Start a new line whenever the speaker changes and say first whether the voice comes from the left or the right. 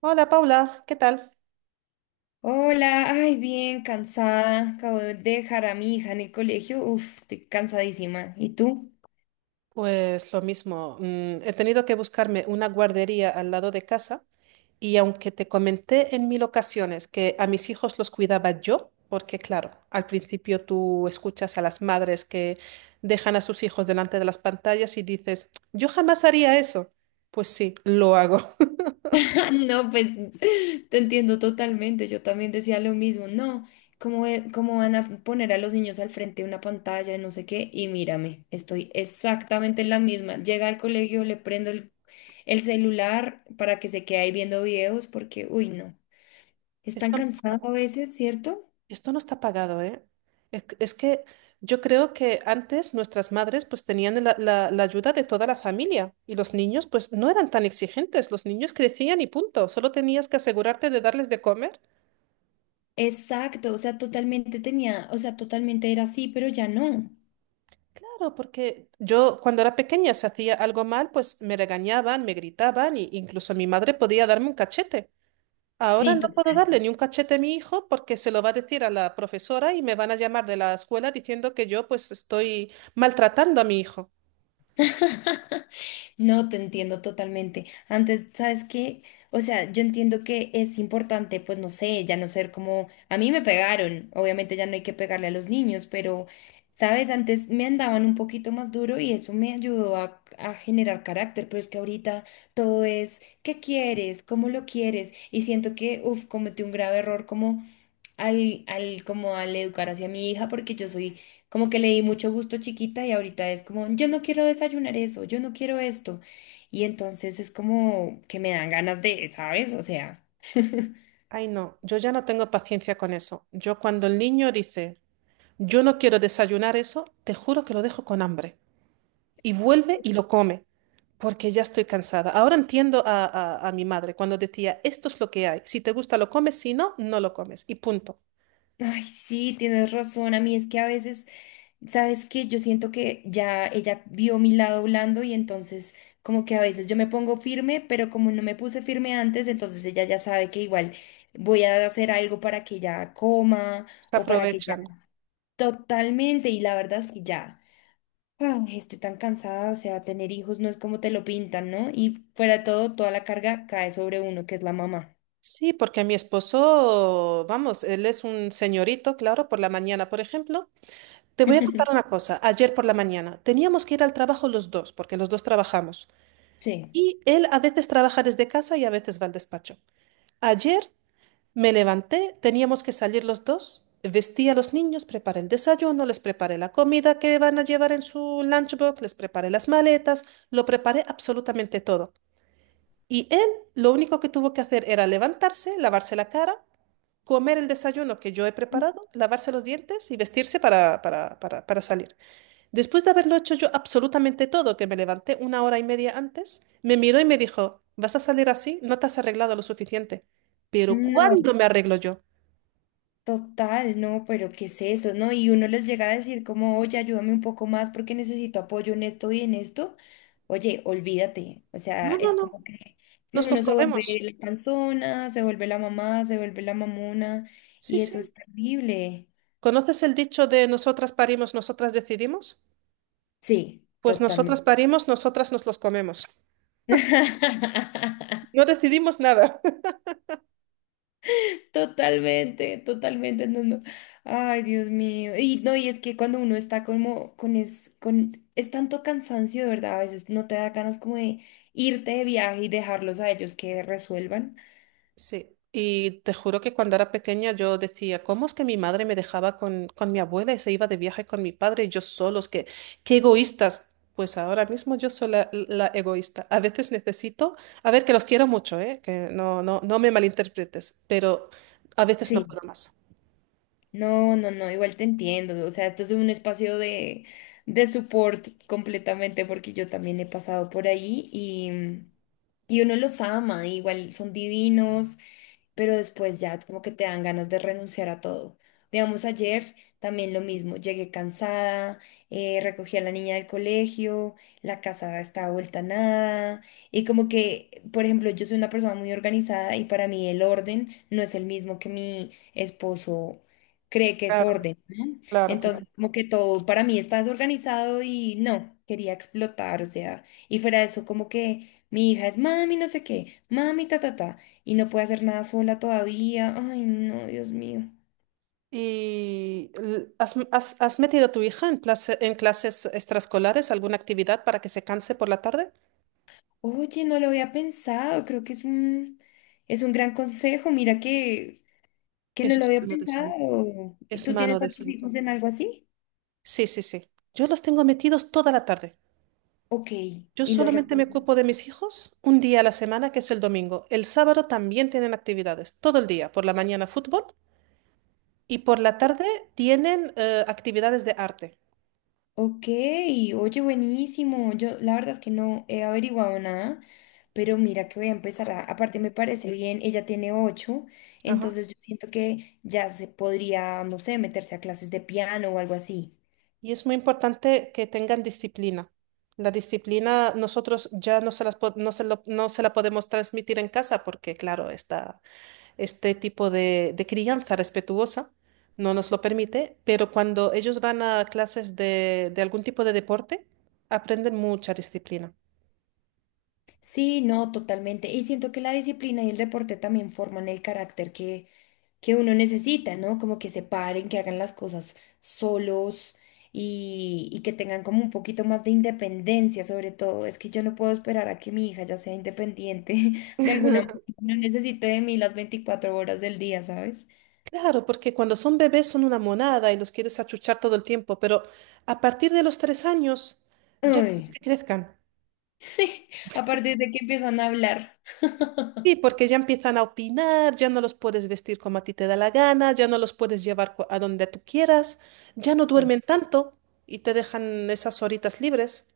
right: Hola Paula, ¿qué tal?
left: Hola, ay, bien, cansada. Acabo de dejar a mi hija en el colegio. Uf, estoy cansadísima. ¿Y tú?
right: Pues lo mismo, he tenido que buscarme una guardería al lado de casa y aunque te comenté en mil ocasiones que a mis hijos los cuidaba yo, porque claro, al principio tú escuchas a las madres que dejan a sus hijos delante de las pantallas y dices, yo jamás haría eso. Pues sí, lo hago.
left: No, pues te entiendo totalmente. Yo también decía lo mismo. No, ¿cómo, cómo van a poner a los niños al frente de una pantalla, no sé qué? Y mírame, estoy exactamente en la misma. Llega al colegio, el celular para que se quede ahí viendo videos porque, uy, no. Están
right: Estamos
left: cansados a veces, ¿cierto?
right: esto no está pagado, ¿eh? Es que yo creo que antes nuestras madres pues tenían la ayuda de toda la familia y los niños pues no eran tan exigentes, los niños crecían y punto, solo tenías que asegurarte de darles de comer.
left: Exacto, o sea, totalmente tenía, o sea, totalmente era así, pero ya no.
right: Claro, porque yo cuando era pequeña si hacía algo mal pues me regañaban, me gritaban e incluso mi madre podía darme un cachete. Ahora
left: Sí,
right: no puedo
left: total.
right: darle ni un cachete a mi hijo porque se lo va a decir a la profesora y me van a llamar de la escuela diciendo que yo pues estoy maltratando a mi hijo.
left: No, te entiendo totalmente. Antes, ¿sabes qué? O sea, yo entiendo que es importante, pues no sé, ya no ser como, a mí me pegaron, obviamente ya no hay que pegarle a los niños, pero, ¿sabes? Antes me andaban un poquito más duro y eso me ayudó a generar carácter, pero es que ahorita todo es, ¿qué quieres? ¿Cómo lo quieres? Y siento que, uff, cometí un grave error como... como al educar hacia mi hija, porque yo soy como que le di mucho gusto chiquita y ahorita es como, yo no quiero desayunar eso, yo no quiero esto. Y entonces es como que me dan ganas de, ¿sabes? O sea,
right: Ay, no, yo ya no tengo paciencia con eso. Yo cuando el niño dice, yo no quiero desayunar eso, te juro que lo dejo con hambre. Y vuelve y lo come, porque ya estoy cansada. Ahora entiendo a mi madre cuando decía, esto es lo que hay. Si te gusta lo comes, si no, no lo comes. Y punto.
left: ay, sí, tienes razón, a mí es que a veces, ¿sabes qué? Yo siento que ya ella vio mi lado blando y entonces como que a veces yo me pongo firme, pero como no me puse firme antes, entonces ella ya sabe que igual voy a hacer algo para que ella coma
right: Se
left: o para que ella...
right: aprovechan.
left: Totalmente, y la verdad es que ya, ah, estoy tan cansada, o sea, tener hijos no es como te lo pintan, ¿no? Y fuera de todo, toda la carga cae sobre uno, que es la mamá.
right: Sí, porque mi esposo, vamos, él es un señorito, claro, por la mañana, por ejemplo. Te voy a contar una cosa. Ayer por la mañana teníamos que ir al trabajo los dos, porque los dos trabajamos.
left: Sí.
right: Y él a veces trabaja desde casa y a veces va al despacho. Ayer me levanté, teníamos que salir los dos, vestí a los niños, preparé el desayuno, les preparé la comida que van a llevar en su lunchbox, les preparé las maletas, lo preparé absolutamente todo. Y él lo único que tuvo que hacer era levantarse, lavarse la cara, comer el desayuno que yo he preparado, lavarse los dientes y vestirse para salir. Después de haberlo hecho yo absolutamente todo, que me levanté una hora y media antes, me miró y me dijo, vas a salir así, no te has arreglado lo suficiente. Pero
left: No,
right: ¿cuándo me arreglo yo?
left: total, no, pero ¿qué es eso? ¿No? Y uno les llega a decir como, oye, ayúdame un poco más porque necesito apoyo en esto y en esto. Oye, olvídate, o sea,
right: No, no,
left: es
right: no,
left: como que si
right: nos los
left: uno se vuelve
right: comemos.
left: la panzona, se vuelve la mamá, se vuelve la mamona,
right: Sí,
left: y eso
right: sí.
left: es terrible.
right: ¿Conoces el dicho de nosotras parimos, nosotras decidimos?
left: Sí,
right: Pues nosotras
left: totalmente.
right: parimos, nosotras nos los comemos. No decidimos nada.
left: Totalmente, totalmente, no, no. Ay, Dios mío. Y no, y es que cuando uno está como con es tanto cansancio, de verdad, a veces no te da ganas como de irte de viaje y dejarlos a ellos que resuelvan.
right: Sí, y te juro que cuando era pequeña yo decía, ¿cómo es que mi madre me dejaba con mi abuela y se iba de viaje con mi padre y yo solos? ¿Qué, qué egoístas? Pues ahora mismo yo soy la egoísta. A veces necesito, a ver, que los quiero mucho, ¿eh? Que no, no, no me malinterpretes, pero a veces no
left: Sí.
right: puedo más.
left: No, no, no, igual te entiendo. O sea, esto es un espacio de, support completamente porque yo también he pasado por ahí y, y uno los ama, igual son divinos, pero después ya como que te dan ganas de renunciar a todo. Digamos, ayer también lo mismo, llegué cansada, recogí a la niña del colegio, la casa estaba vuelta a nada y como que, por ejemplo, yo soy una persona muy organizada y para mí el orden no es el mismo que mi esposo cree que es
right: Claro,
left: orden, ¿no?
right: claro,
left: Entonces,
right: claro.
left: como que todo para mí está desorganizado y no, quería explotar, o sea, y fuera de eso, como que mi hija es mami, no sé qué, mami, ta, ta, ta, y no puede hacer nada sola todavía, ay, no, Dios mío.
right: ¿Y has metido a tu hija en en clases extraescolares, alguna actividad para que se canse por la tarde?
left: Oye, no lo había pensado, creo que es un gran consejo, mira que no
right: Eso
left: lo
right: es
left: había
right: mano de santo.
left: pensado. ¿Y
right: Es
left: tú
right: mano
left: tienes a
right: de
left: tus
right: santo.
left: hijos en algo así?
right: Sí, sí, sí. Yo los tengo metidos toda la tarde.
left: Ok,
right: Yo
left: y los
right: solamente me
left: recuerdas.
right: ocupo de mis hijos un día a la semana, que es el domingo. El sábado también tienen actividades, todo el día. Por la mañana fútbol y por la tarde tienen actividades de arte.
left: Ok, oye, buenísimo. Yo la verdad es que no he averiguado nada, pero mira que voy a empezar a, aparte me parece bien, ella tiene ocho,
right: Ajá.
left: entonces yo siento que ya se podría, no sé, meterse a clases de piano o algo así.
right: Y es muy importante que tengan disciplina. La disciplina nosotros ya no se las po- no se lo- no se la podemos transmitir en casa porque, claro, está este tipo de crianza respetuosa no nos lo permite, pero cuando ellos van a clases de algún tipo de deporte, aprenden mucha disciplina.
left: Sí, no, totalmente. Y siento que la disciplina y el deporte también forman el carácter que uno necesita, ¿no? Como que se paren, que hagan las cosas solos y que tengan como un poquito más de independencia, sobre todo. Es que yo no puedo esperar a que mi hija ya sea independiente de alguna manera. No necesite de mí las 24 horas del día, ¿sabes?
right: Claro, porque cuando son bebés son una monada y los quieres achuchar todo el tiempo, pero a partir de los tres años ya quieres
left: Ay,
right: que crezcan.
left: sí, a partir de que empiezan a hablar.
right: Sí, porque ya empiezan a opinar, ya no los puedes vestir como a ti te da la gana, ya no los puedes llevar a donde tú quieras, ya no
left: Sí.
right: duermen tanto y te dejan esas horitas libres.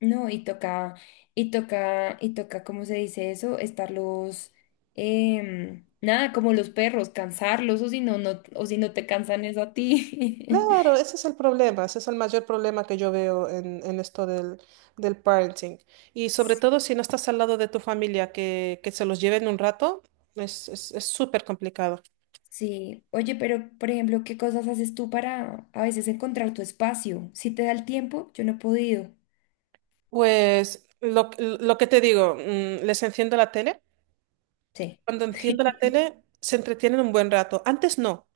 left: No, y toca, y toca, y toca, ¿cómo se dice eso? Estarlos, nada, como los perros, cansarlos, o si no, no, o si no te cansan eso a ti.
right: Claro, ese es el problema, ese es el mayor problema que yo veo en esto del parenting. Y sobre todo si no estás al lado de tu familia, que se los lleven un rato, es súper complicado.
left: Sí, oye, pero por ejemplo, ¿qué cosas haces tú para a veces encontrar tu espacio? Si te da el tiempo, yo no he podido.
right: Pues lo que te digo, les enciendo la tele.
left: Sí,
right: Cuando enciendo la tele, se entretienen un buen rato. Antes no.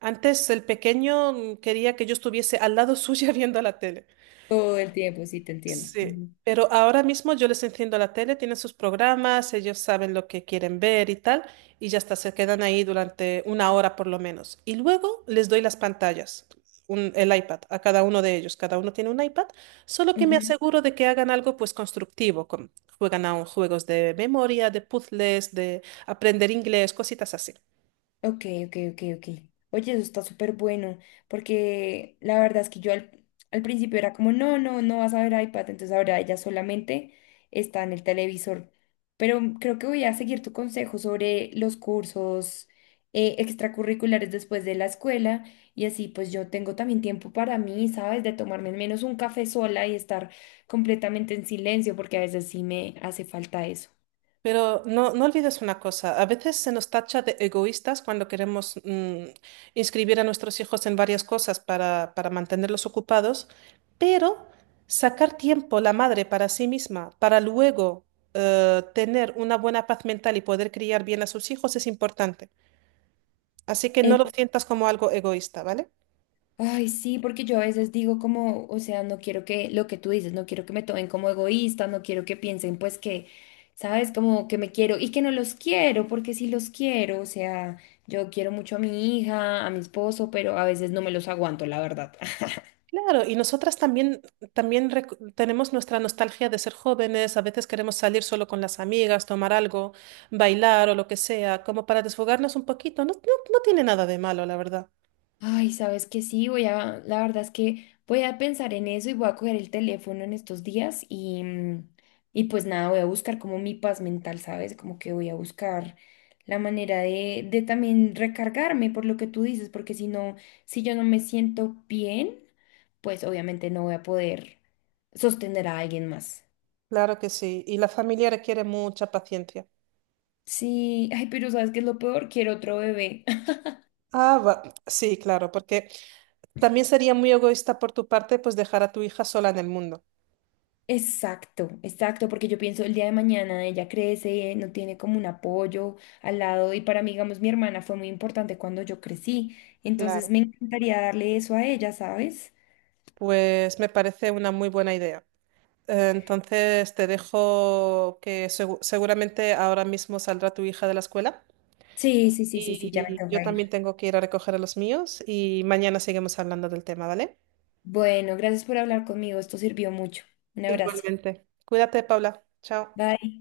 right: Antes el pequeño quería que yo estuviese al lado suya viendo la tele.
left: todo el tiempo, sí, te entiendo.
right: Sí,
left: Ujú.
right: pero ahora mismo yo les enciendo la tele, tienen sus programas, ellos saben lo que quieren ver y tal, y ya está, se quedan ahí durante una hora por lo menos. Y luego les doy las pantallas, el iPad, a cada uno de ellos. Cada uno tiene un iPad, solo que me
left: Ujú.
right: aseguro de que hagan algo pues constructivo, juegan a juegos de memoria, de puzzles, de aprender inglés, cositas así.
left: Ok, ok, ok, ok. Oye, eso está súper bueno, porque la verdad es que al principio era como, no, no, no vas a ver iPad, entonces ahora ella solamente está en el televisor. Pero creo que voy a seguir tu consejo sobre los cursos extracurriculares después de la escuela y así pues yo tengo también tiempo para mí, ¿sabes? De tomarme al menos un café sola y estar completamente en silencio, porque a veces sí me hace falta eso.
right: Pero no, no olvides una cosa, a veces se nos tacha de egoístas cuando queremos inscribir a nuestros hijos en varias cosas para mantenerlos ocupados, pero sacar tiempo la madre para sí misma, para luego tener una buena paz mental y poder criar bien a sus hijos es importante. Así que no lo sientas como algo egoísta, ¿vale?
left: Ay, sí, porque yo a veces digo como, o sea, no quiero que lo que tú dices, no quiero que me tomen como egoísta, no quiero que piensen pues que, sabes, como que me quiero y que no los quiero, porque sí los quiero, o sea, yo quiero mucho a mi hija, a mi esposo, pero a veces no me los aguanto, la verdad.
right: Claro, y nosotras también, tenemos nuestra nostalgia de ser jóvenes, a veces queremos salir solo con las amigas, tomar algo, bailar o lo que sea, como para desfogarnos un poquito. No, no, no tiene nada de malo, la verdad.
left: Ay, sabes que sí, la verdad es que voy a pensar en eso y voy a coger el teléfono en estos días y, y pues nada, voy a buscar como mi paz mental, ¿sabes? Como que voy a buscar la manera de, también recargarme por lo que tú dices, porque si no, si yo no me siento bien, pues obviamente no voy a poder sostener a alguien más.
right: Claro que sí, y la familia requiere mucha paciencia.
left: Sí, ay, pero ¿sabes qué es lo peor? Quiero otro bebé.
right: Ah, sí, claro, porque también sería muy egoísta por tu parte, pues dejar a tu hija sola en el mundo.
left: Exacto, exacto, porque yo pienso el día de mañana ella crece, no tiene como un apoyo al lado y para mí, digamos, mi hermana fue muy importante cuando yo crecí,
right: Claro,
left: entonces me encantaría darle eso a ella, ¿sabes?
right: pues me parece una muy buena idea. Entonces te dejo que seguramente ahora mismo saldrá tu hija de la escuela.
left: Sí, sí, sí, sí, sí, ya me
right: Y yo
left: toca ir.
right: también tengo que ir a recoger a los míos y mañana seguimos hablando del tema, ¿vale?
left: Bueno, gracias por hablar conmigo, esto sirvió mucho. Un abrazo.
right: Igualmente. Cuídate, Paula. Chao.
left: Bye.